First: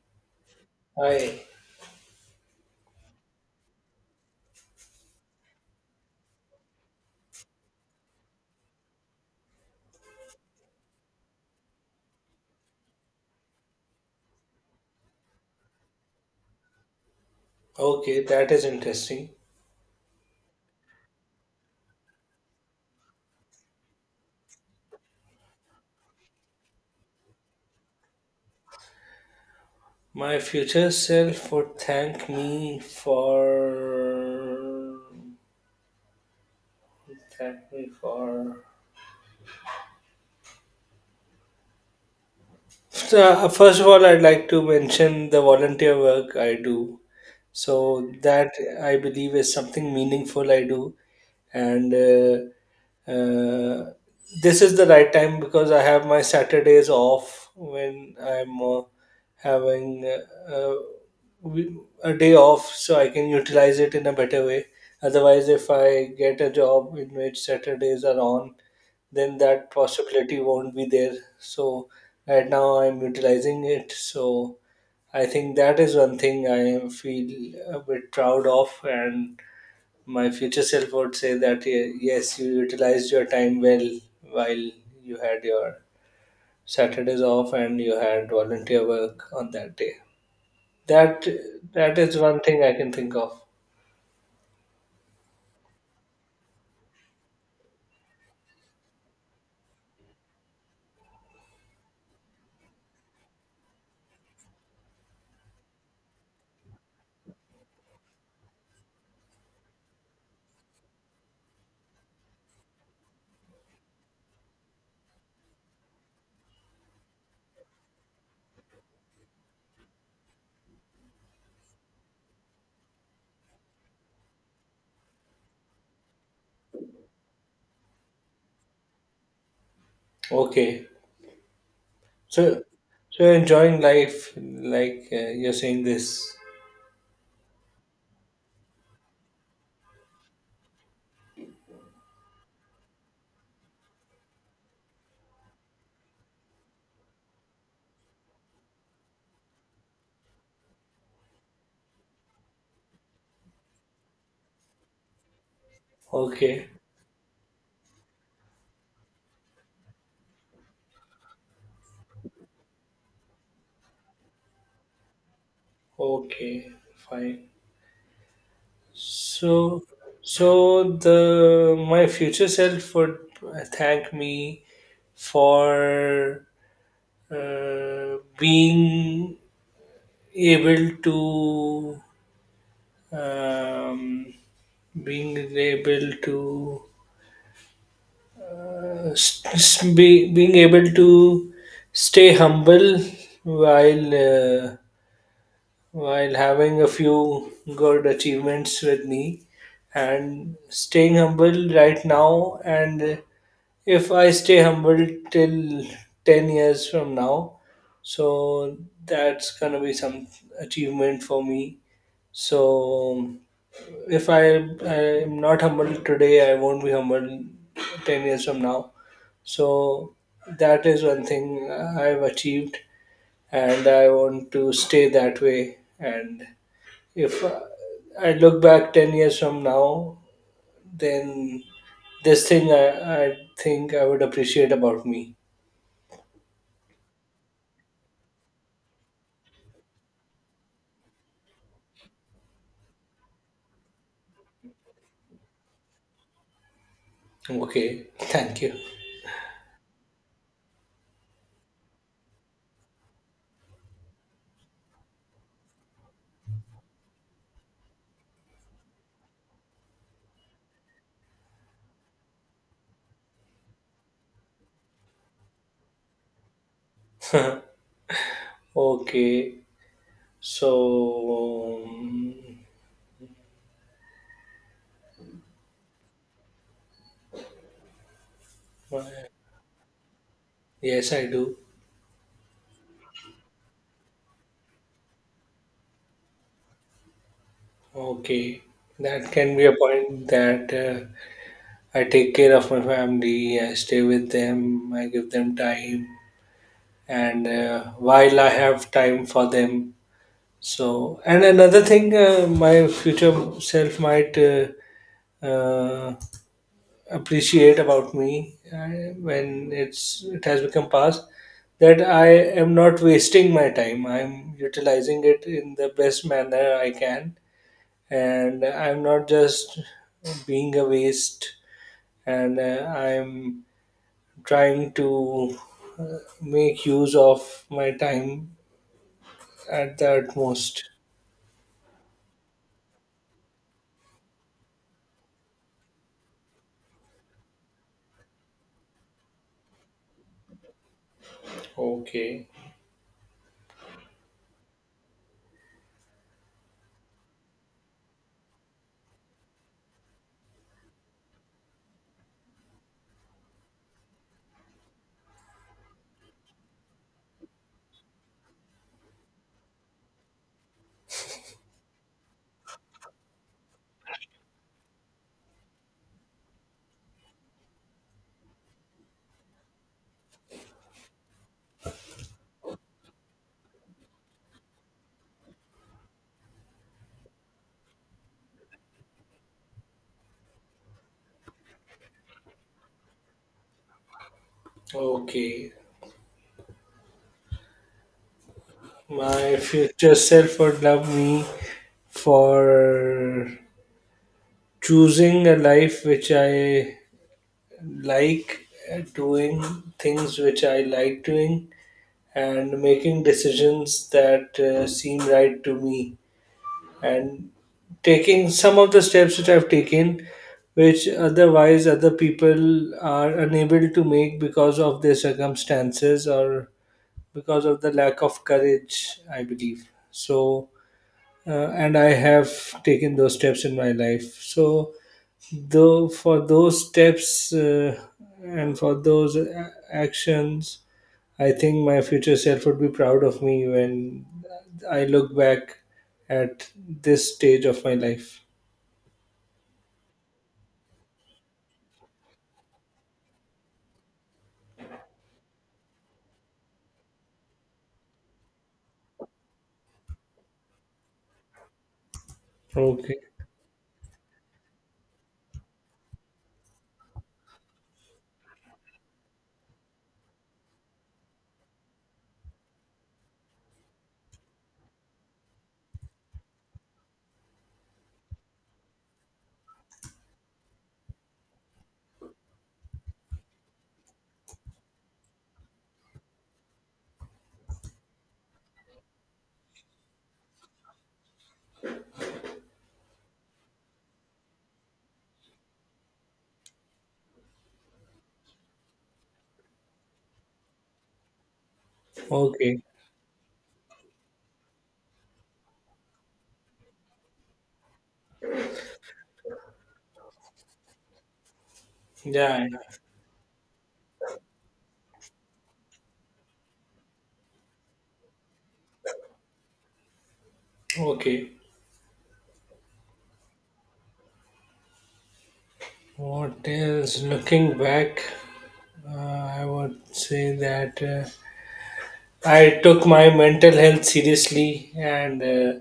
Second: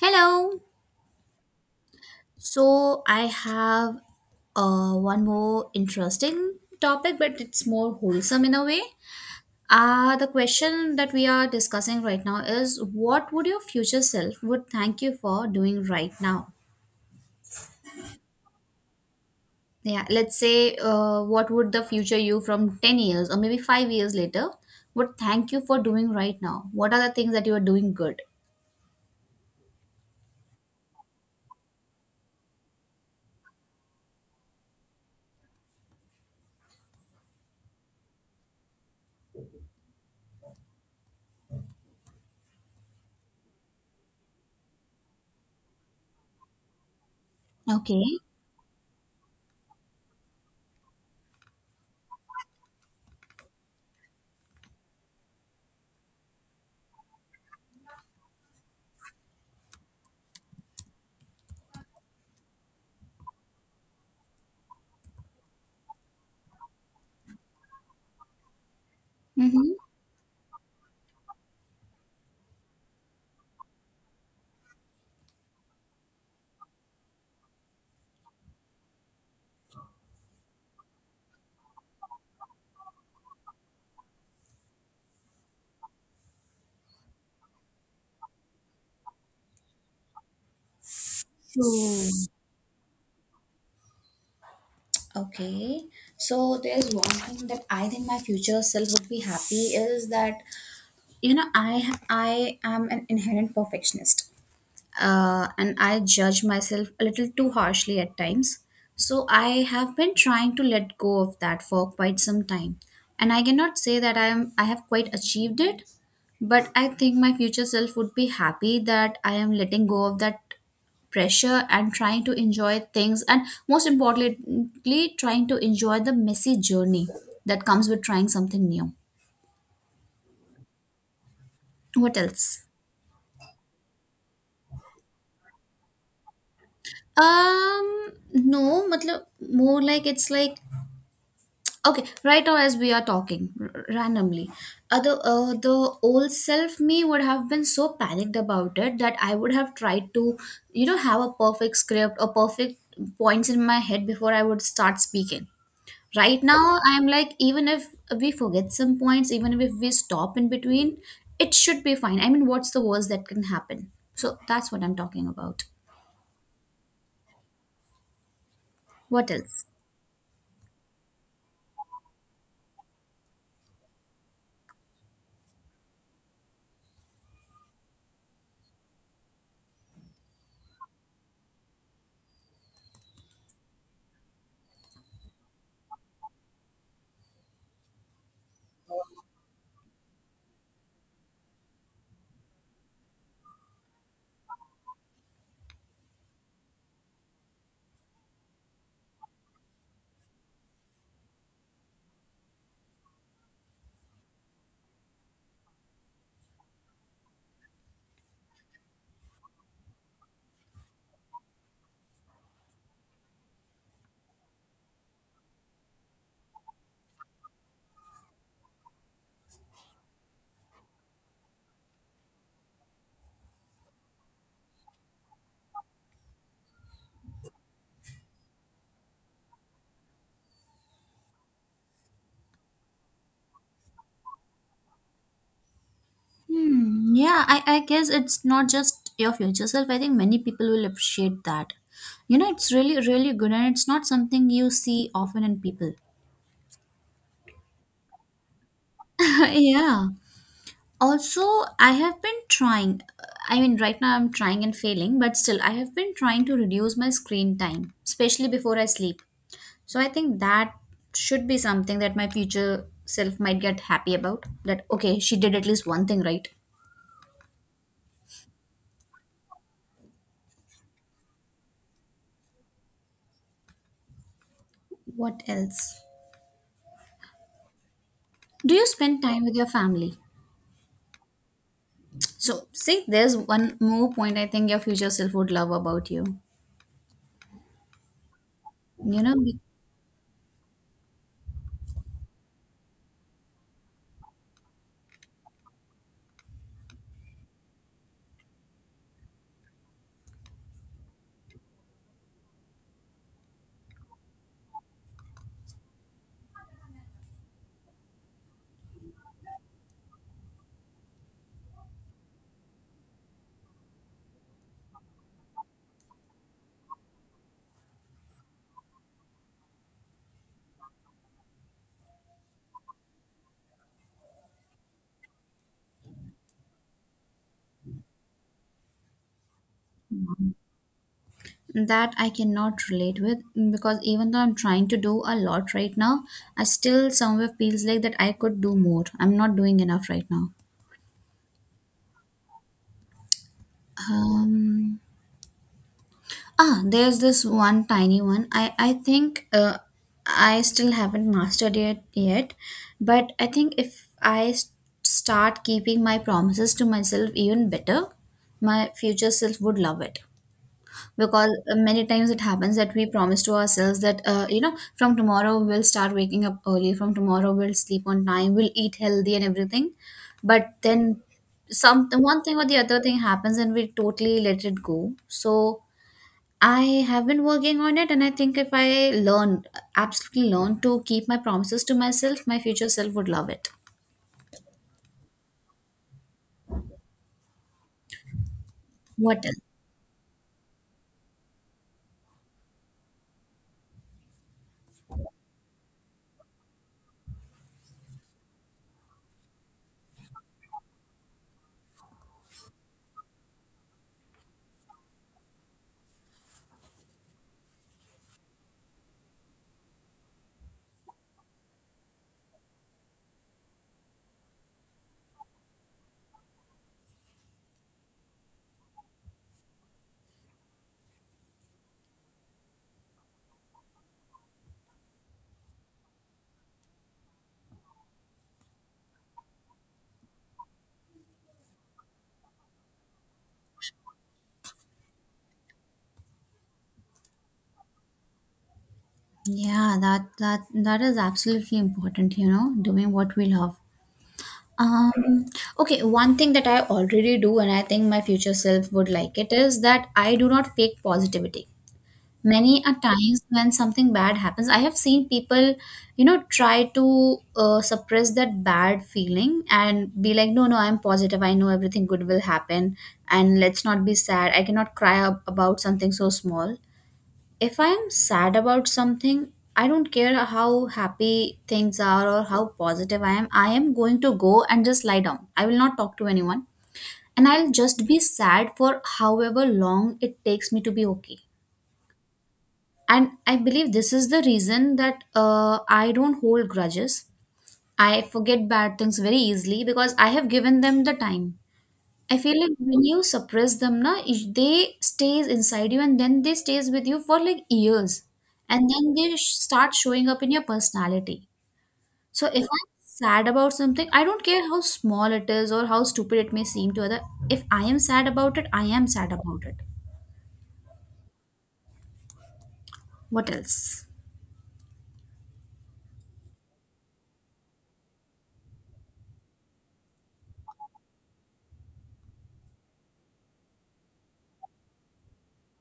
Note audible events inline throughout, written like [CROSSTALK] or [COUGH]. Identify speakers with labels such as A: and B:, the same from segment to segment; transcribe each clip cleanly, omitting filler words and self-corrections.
A: Hello.
B: I
A: So I have one more interesting topic, but it's more wholesome in a way. The question that we are discussing right now is what would your future self would thank you for doing right now?
B: Okay, that is interesting.
A: Yeah, let's say what would the future you from 10 years or maybe 5 years later would thank you for doing right now? What are the things that you are doing good?
B: My future self would thank me for thank me for first of all, I'd like to mention the volunteer work I do.
A: Okay.
B: So that I believe is something meaningful I do, and uh, this is the right time because I have my Saturdays off when I'm having we- a day off, so I can utilize it in a better way. Otherwise, if I get a job in which Saturdays are on, then that
A: Mm-hmm.
B: possibility won't be there. So right now I'm utilizing it. So I think that is one thing I feel a bit proud of, and my future self would say that " yes, you utilized your time well while you had your Saturdays off and you had volunteer work on that day. That that
A: So
B: is one thing I can think of.
A: okay, so there's one thing that I think my future self would be happy is that you know I am an inherent perfectionist and I judge myself a little too harshly at times. So I have been trying to let go of that for quite some time. And I cannot say that I have quite achieved it, but I think my future self would be happy that I am letting go of that pressure and trying to enjoy things, and most importantly trying to enjoy the messy journey that comes with trying something new.
B: Okay,
A: What
B: so
A: else?
B: you're enjoying life, like, you're saying this.
A: No, matlab, more like it's like okay, right now as we are talking randomly, the old self me would have been so panicked about it that I would have tried to, you know, have a perfect script or perfect points in my head before I would start speaking. Right
B: Okay.
A: now, I'm like, even if we forget some points, even if we stop in between, it should be fine. I mean, what's the worst that can happen? So that's what I'm talking about.
B: Okay, fine.
A: What else?
B: So, so the My future self would thank me for uh, being able to um, being able to being able to stay humble while uh, while having a few good achievements with me and staying humble right now. And if I stay humble till 10 years from now, so that's gonna be some achievement for me. So if I am not humble today, I won't be humble 10 years from now. So that is one thing I've achieved, and I want to stay that way. And if I look back 10 years from now, then this thing I think I would appreciate about me.
A: Hmm, yeah, I guess it's not just your future self. I think many people will appreciate that. You know, it's really, really good and it's not something you see often in people.
B: Okay, thank you.
A: [LAUGHS] Yeah. Also, I have been trying. I mean, right now I'm trying and failing, but still, I have been trying to reduce my screen time, especially before I sleep. So I think that should be something that my future self might get happy about. That, okay, she did at least one thing right.
B: Okay, so
A: What else? Do you spend time with your family?
B: yes, I do.
A: So, see, there's one more point I think your future self would love about you.
B: Okay,
A: You
B: that
A: know,
B: can be a point that, I take care of my family, I stay with them, I give them time, and while I have time for them. So, and another thing, my future self might, uh, appreciate about me when it has become past that I am not wasting my time. I'm utilizing it in the best manner I can, and I'm not just being a waste. And I'm trying to make use of my time at the utmost.
A: that I cannot relate with because even though I'm trying to do a lot right now, I still somewhere feels like that I could do more. I'm not doing enough right now.
B: Okay,
A: Um, there's this one tiny one. I think I still haven't mastered it yet, but I think if start keeping my promises to myself even better, my future self would love it. Because many times it happens that we promise to ourselves that you know, from tomorrow we'll start waking up early, from tomorrow we'll sleep on time, we'll eat healthy and everything, but then some one thing or the other thing happens and we totally let it go. So I have been working on it, and I think if I learn, absolutely learn to keep my promises to myself, my future self would love it.
B: okay.
A: What
B: My
A: else?
B: future self would love me for choosing a life which I like, doing things which I like doing and making decisions that seem right to me, and taking some of the steps which I've taken, which otherwise other people are unable to make because of their circumstances or because of the lack of courage, I believe. So, and I have taken those steps in my life. So, though for those steps, and for those actions, I think my future self would be proud of me when I look back at this stage of my life.
A: Yeah, that that that is absolutely important, you know, doing what we love. Um, okay, one thing that I already do, and I think my future self would like it, is that I do not fake positivity. Many a
B: Okay.
A: times when something bad happens, I have seen people, you know, try to suppress that bad feeling and be like, no, no, I'm positive. I know everything good will happen, and let's not be sad. I cannot cry about something so small. If I am sad about something, I don't care how happy things are or how positive I am. I am going to go and just lie down. I will not talk to anyone. And I'll just be sad for however long it takes me to be okay. And I believe this is the reason that I don't hold grudges. I forget bad things very easily because I have given them the time. I feel like
B: Okay.
A: when you suppress them, na, if they stays inside you and then they stays with you for like years, and then they start showing up in your personality. So
B: Yeah,
A: if
B: yeah.
A: I'm sad about something, I don't care how small it is or how stupid it may seem to other. If I am sad about it, I am sad about it.
B: Okay,
A: What else?
B: what else? Looking back, I would say that, I took my mental health seriously, and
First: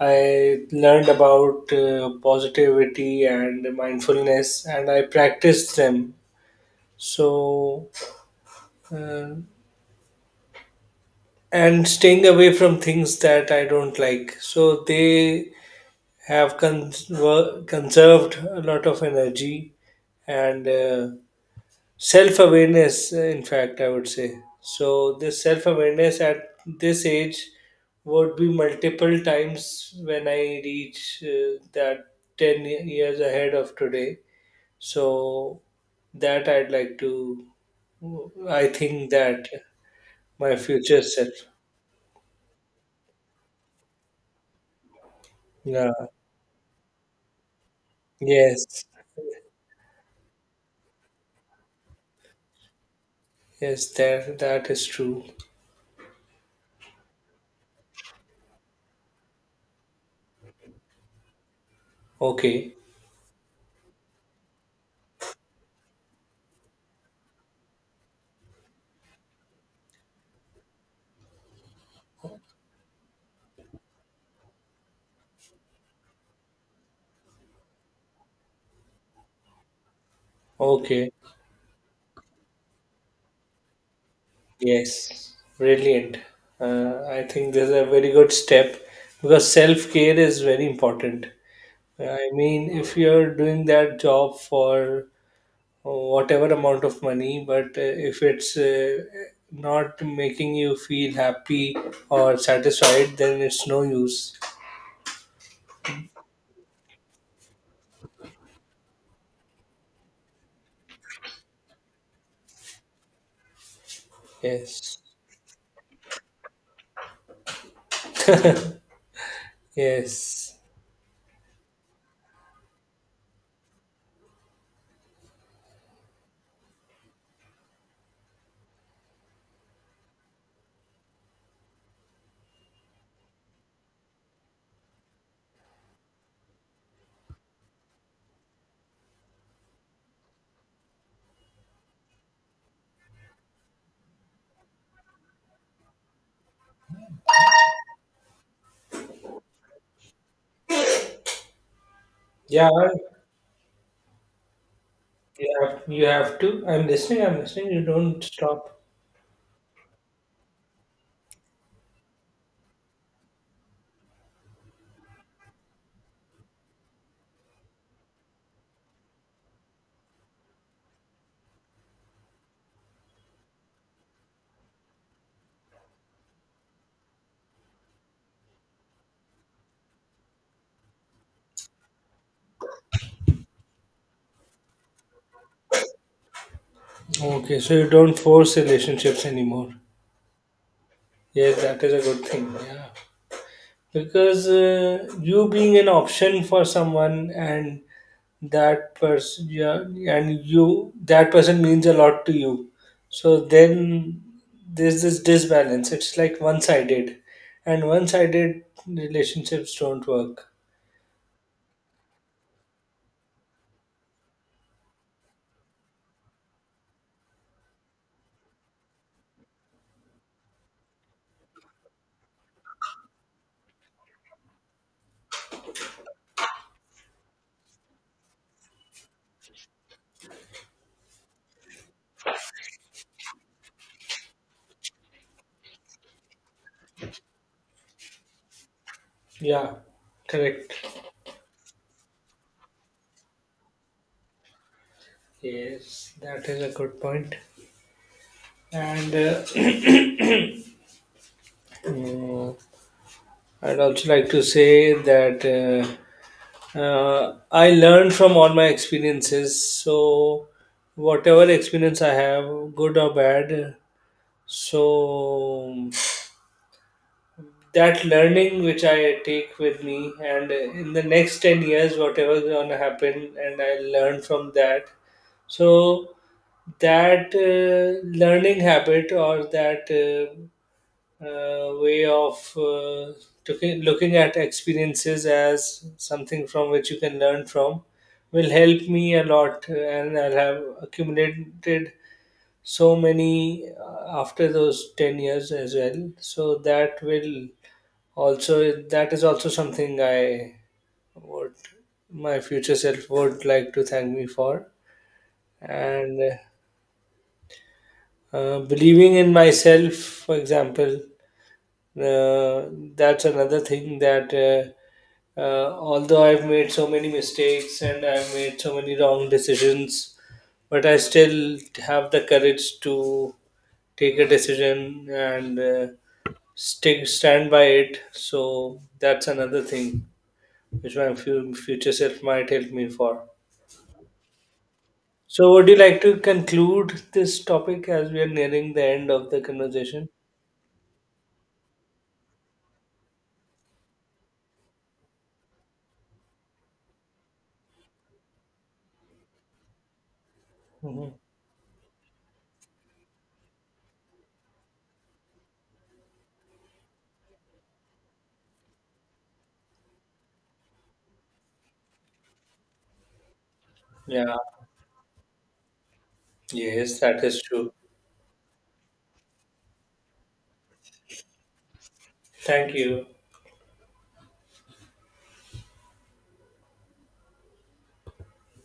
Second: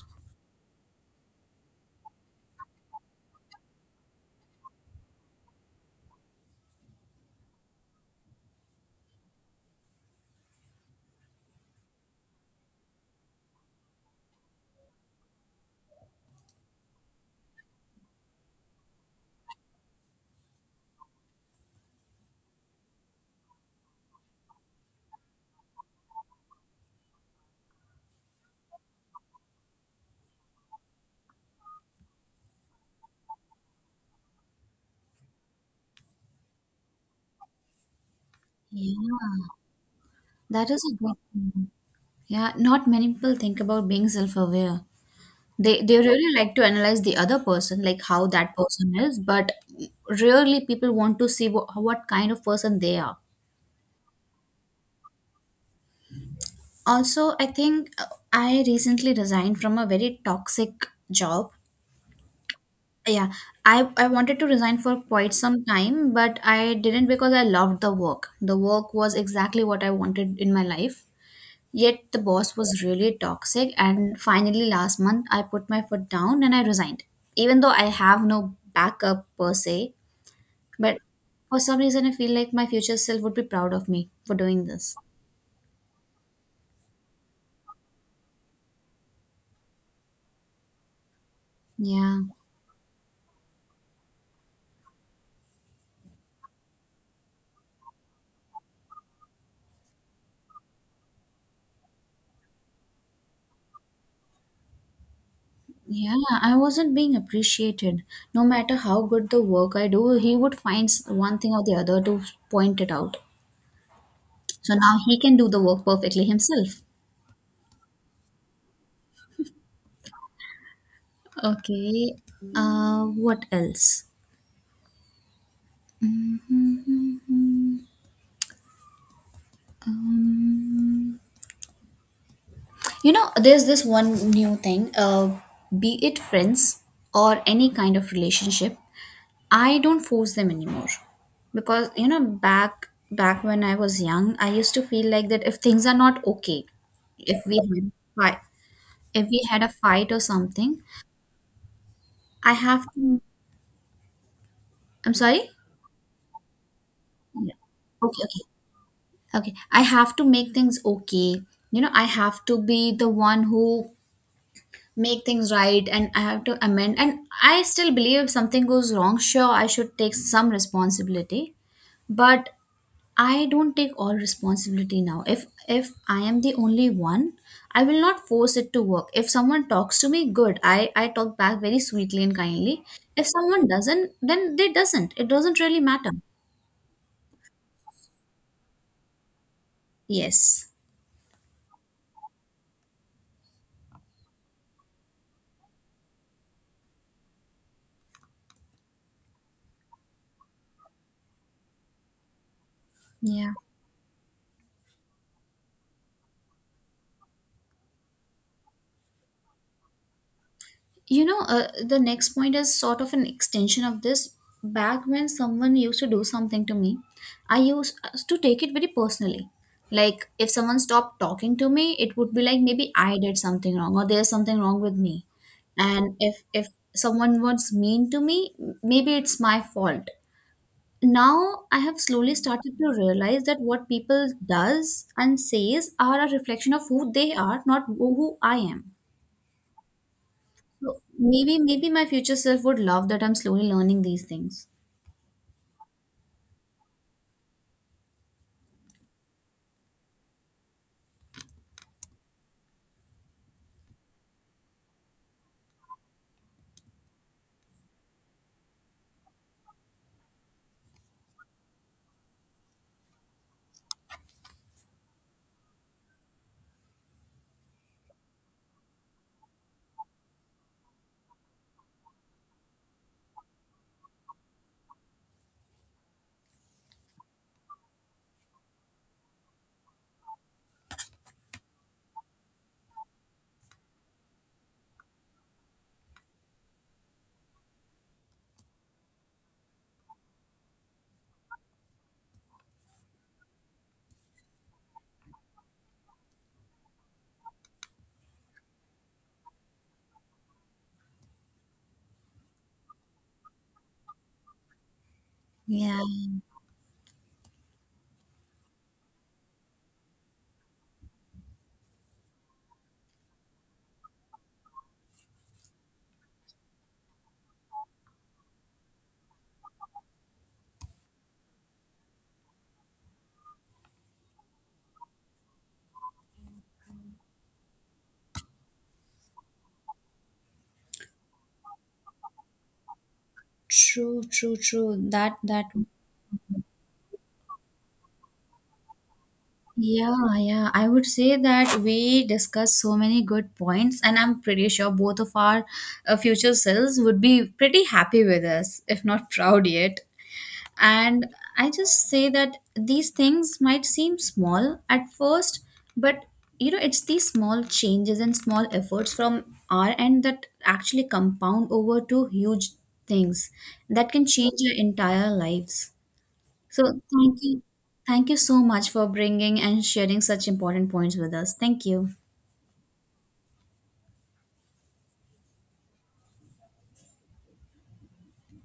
B: I learned about positivity and mindfulness, and I practiced them. So, uh, and staying away from things that I don't like. So, they have conserved a lot of energy, and self awareness, in fact, I would say. So this self awareness at this age would be multiple times when I reach that 10 years ahead of today. So that I'd like to, I think that
A: Yeah,
B: my
A: that is a
B: future
A: good
B: self.
A: point. Yeah, not many people think about being self-aware. They
B: Yeah.
A: they really like to analyze the other person, like how that
B: Yes.
A: person is, but rarely people want to see what kind of person they are.
B: Yes, that that is true.
A: Also, I think I recently resigned from a very toxic job.
B: Okay.
A: Yeah, I wanted to resign for quite some time, but I didn't because I loved the work. The work was exactly what I wanted in my life. Yet the boss was really toxic, and finally, last month, I put my foot down and I resigned. Even though I have no backup per se, but
B: Okay.
A: for some reason, I feel like my future self would be proud of me for doing this.
B: Yes, brilliant. I think this is a very good step because self care is very important.
A: Yeah.
B: I mean, if you're doing that job for, whatever amount of money, but if it's, not making you feel happy or satisfied, then it's no use.
A: Yeah, I wasn't being appreciated. No matter how good the work I do, he would find one thing or the other to point it out. So
B: Yes,
A: now he can do the work perfectly himself.
B: yes.
A: Okay. What else? Um, you know, there's this one new thing. Be it friends or any kind of relationship, I don't force them anymore because, you know, back when I was young, I used to feel like that if things are not okay, if we had fight, if we had a fight or something, I
B: Yeah,
A: have to. I'm sorry.
B: you have to. I'm listening, I'm
A: Yeah.
B: listening. You don't
A: Okay, okay,
B: stop.
A: okay. I have to make things okay. You know, I have to be the one who make things right, and I have to amend. And I still believe if something goes wrong, sure, I should take some responsibility. But I don't take all responsibility now. If I am the only one, I will not force it to work. If someone talks to me, good. I talk back very sweetly and kindly. If someone doesn't, then they doesn't. It doesn't really matter.
B: Okay, so you don't force relationships anymore.
A: Yes.
B: Yes, that is a good thing. Yeah, because you being an option for someone and that person, yeah, and you, that person means a lot to you. So
A: Yeah.
B: then there's this disbalance. It's like one-sided, and one-sided relationships don't work.
A: You know, the next point is sort of an extension of this. Back when someone used to do something to me, I used to take it very personally. Like, if someone stopped talking to me, it would be like maybe I did something wrong or there's something wrong with me. And if someone was mean to me, maybe it's my fault. Now I have slowly started to realize that what people does and says are a reflection of who they are, not who I am.
B: Yeah, correct.
A: So maybe, maybe my future self would love that I'm slowly learning these things.
B: Yes, that is a good point. And [CLEARS THROAT] mm, I'd also like to say that. I learn from all my experiences. So, whatever experience I have, good or bad, so that learning which I take with me, and in the next 10 years, whatever is going to happen, and I learn from that. So, that learning habit, or that way of, looking at experiences as something from which you can learn from, will help me a lot. And I'll have accumulated so many after those 10 years as well, so that will also, that is also something I would, my future self would like to thank me for.
A: Yeah,
B: And believing in myself, for example. uh, that's another thing that, although I've made so many mistakes and I've made so many wrong decisions, but I still have the courage to take a decision and, stick stand by it. So that's another thing which my future self might help me for.
A: true, true, true. That
B: So would
A: that
B: you like to conclude this topic as we are nearing the end of the conversation?
A: yeah, yeah. I would say that we discussed so many good points, and I'm pretty sure both of our future selves would be pretty happy with us, if not [LAUGHS] proud yet.
B: Hmm.
A: And I just say that these things might seem small at first, but you know, it's these small changes and small efforts from our end that actually compound over to huge things that can
B: Yeah.
A: change your entire lives.
B: Yes,
A: So,
B: that is
A: thank you.
B: true.
A: Thank you so much for bringing and sharing such important points with us. Thank you.
B: Thank you.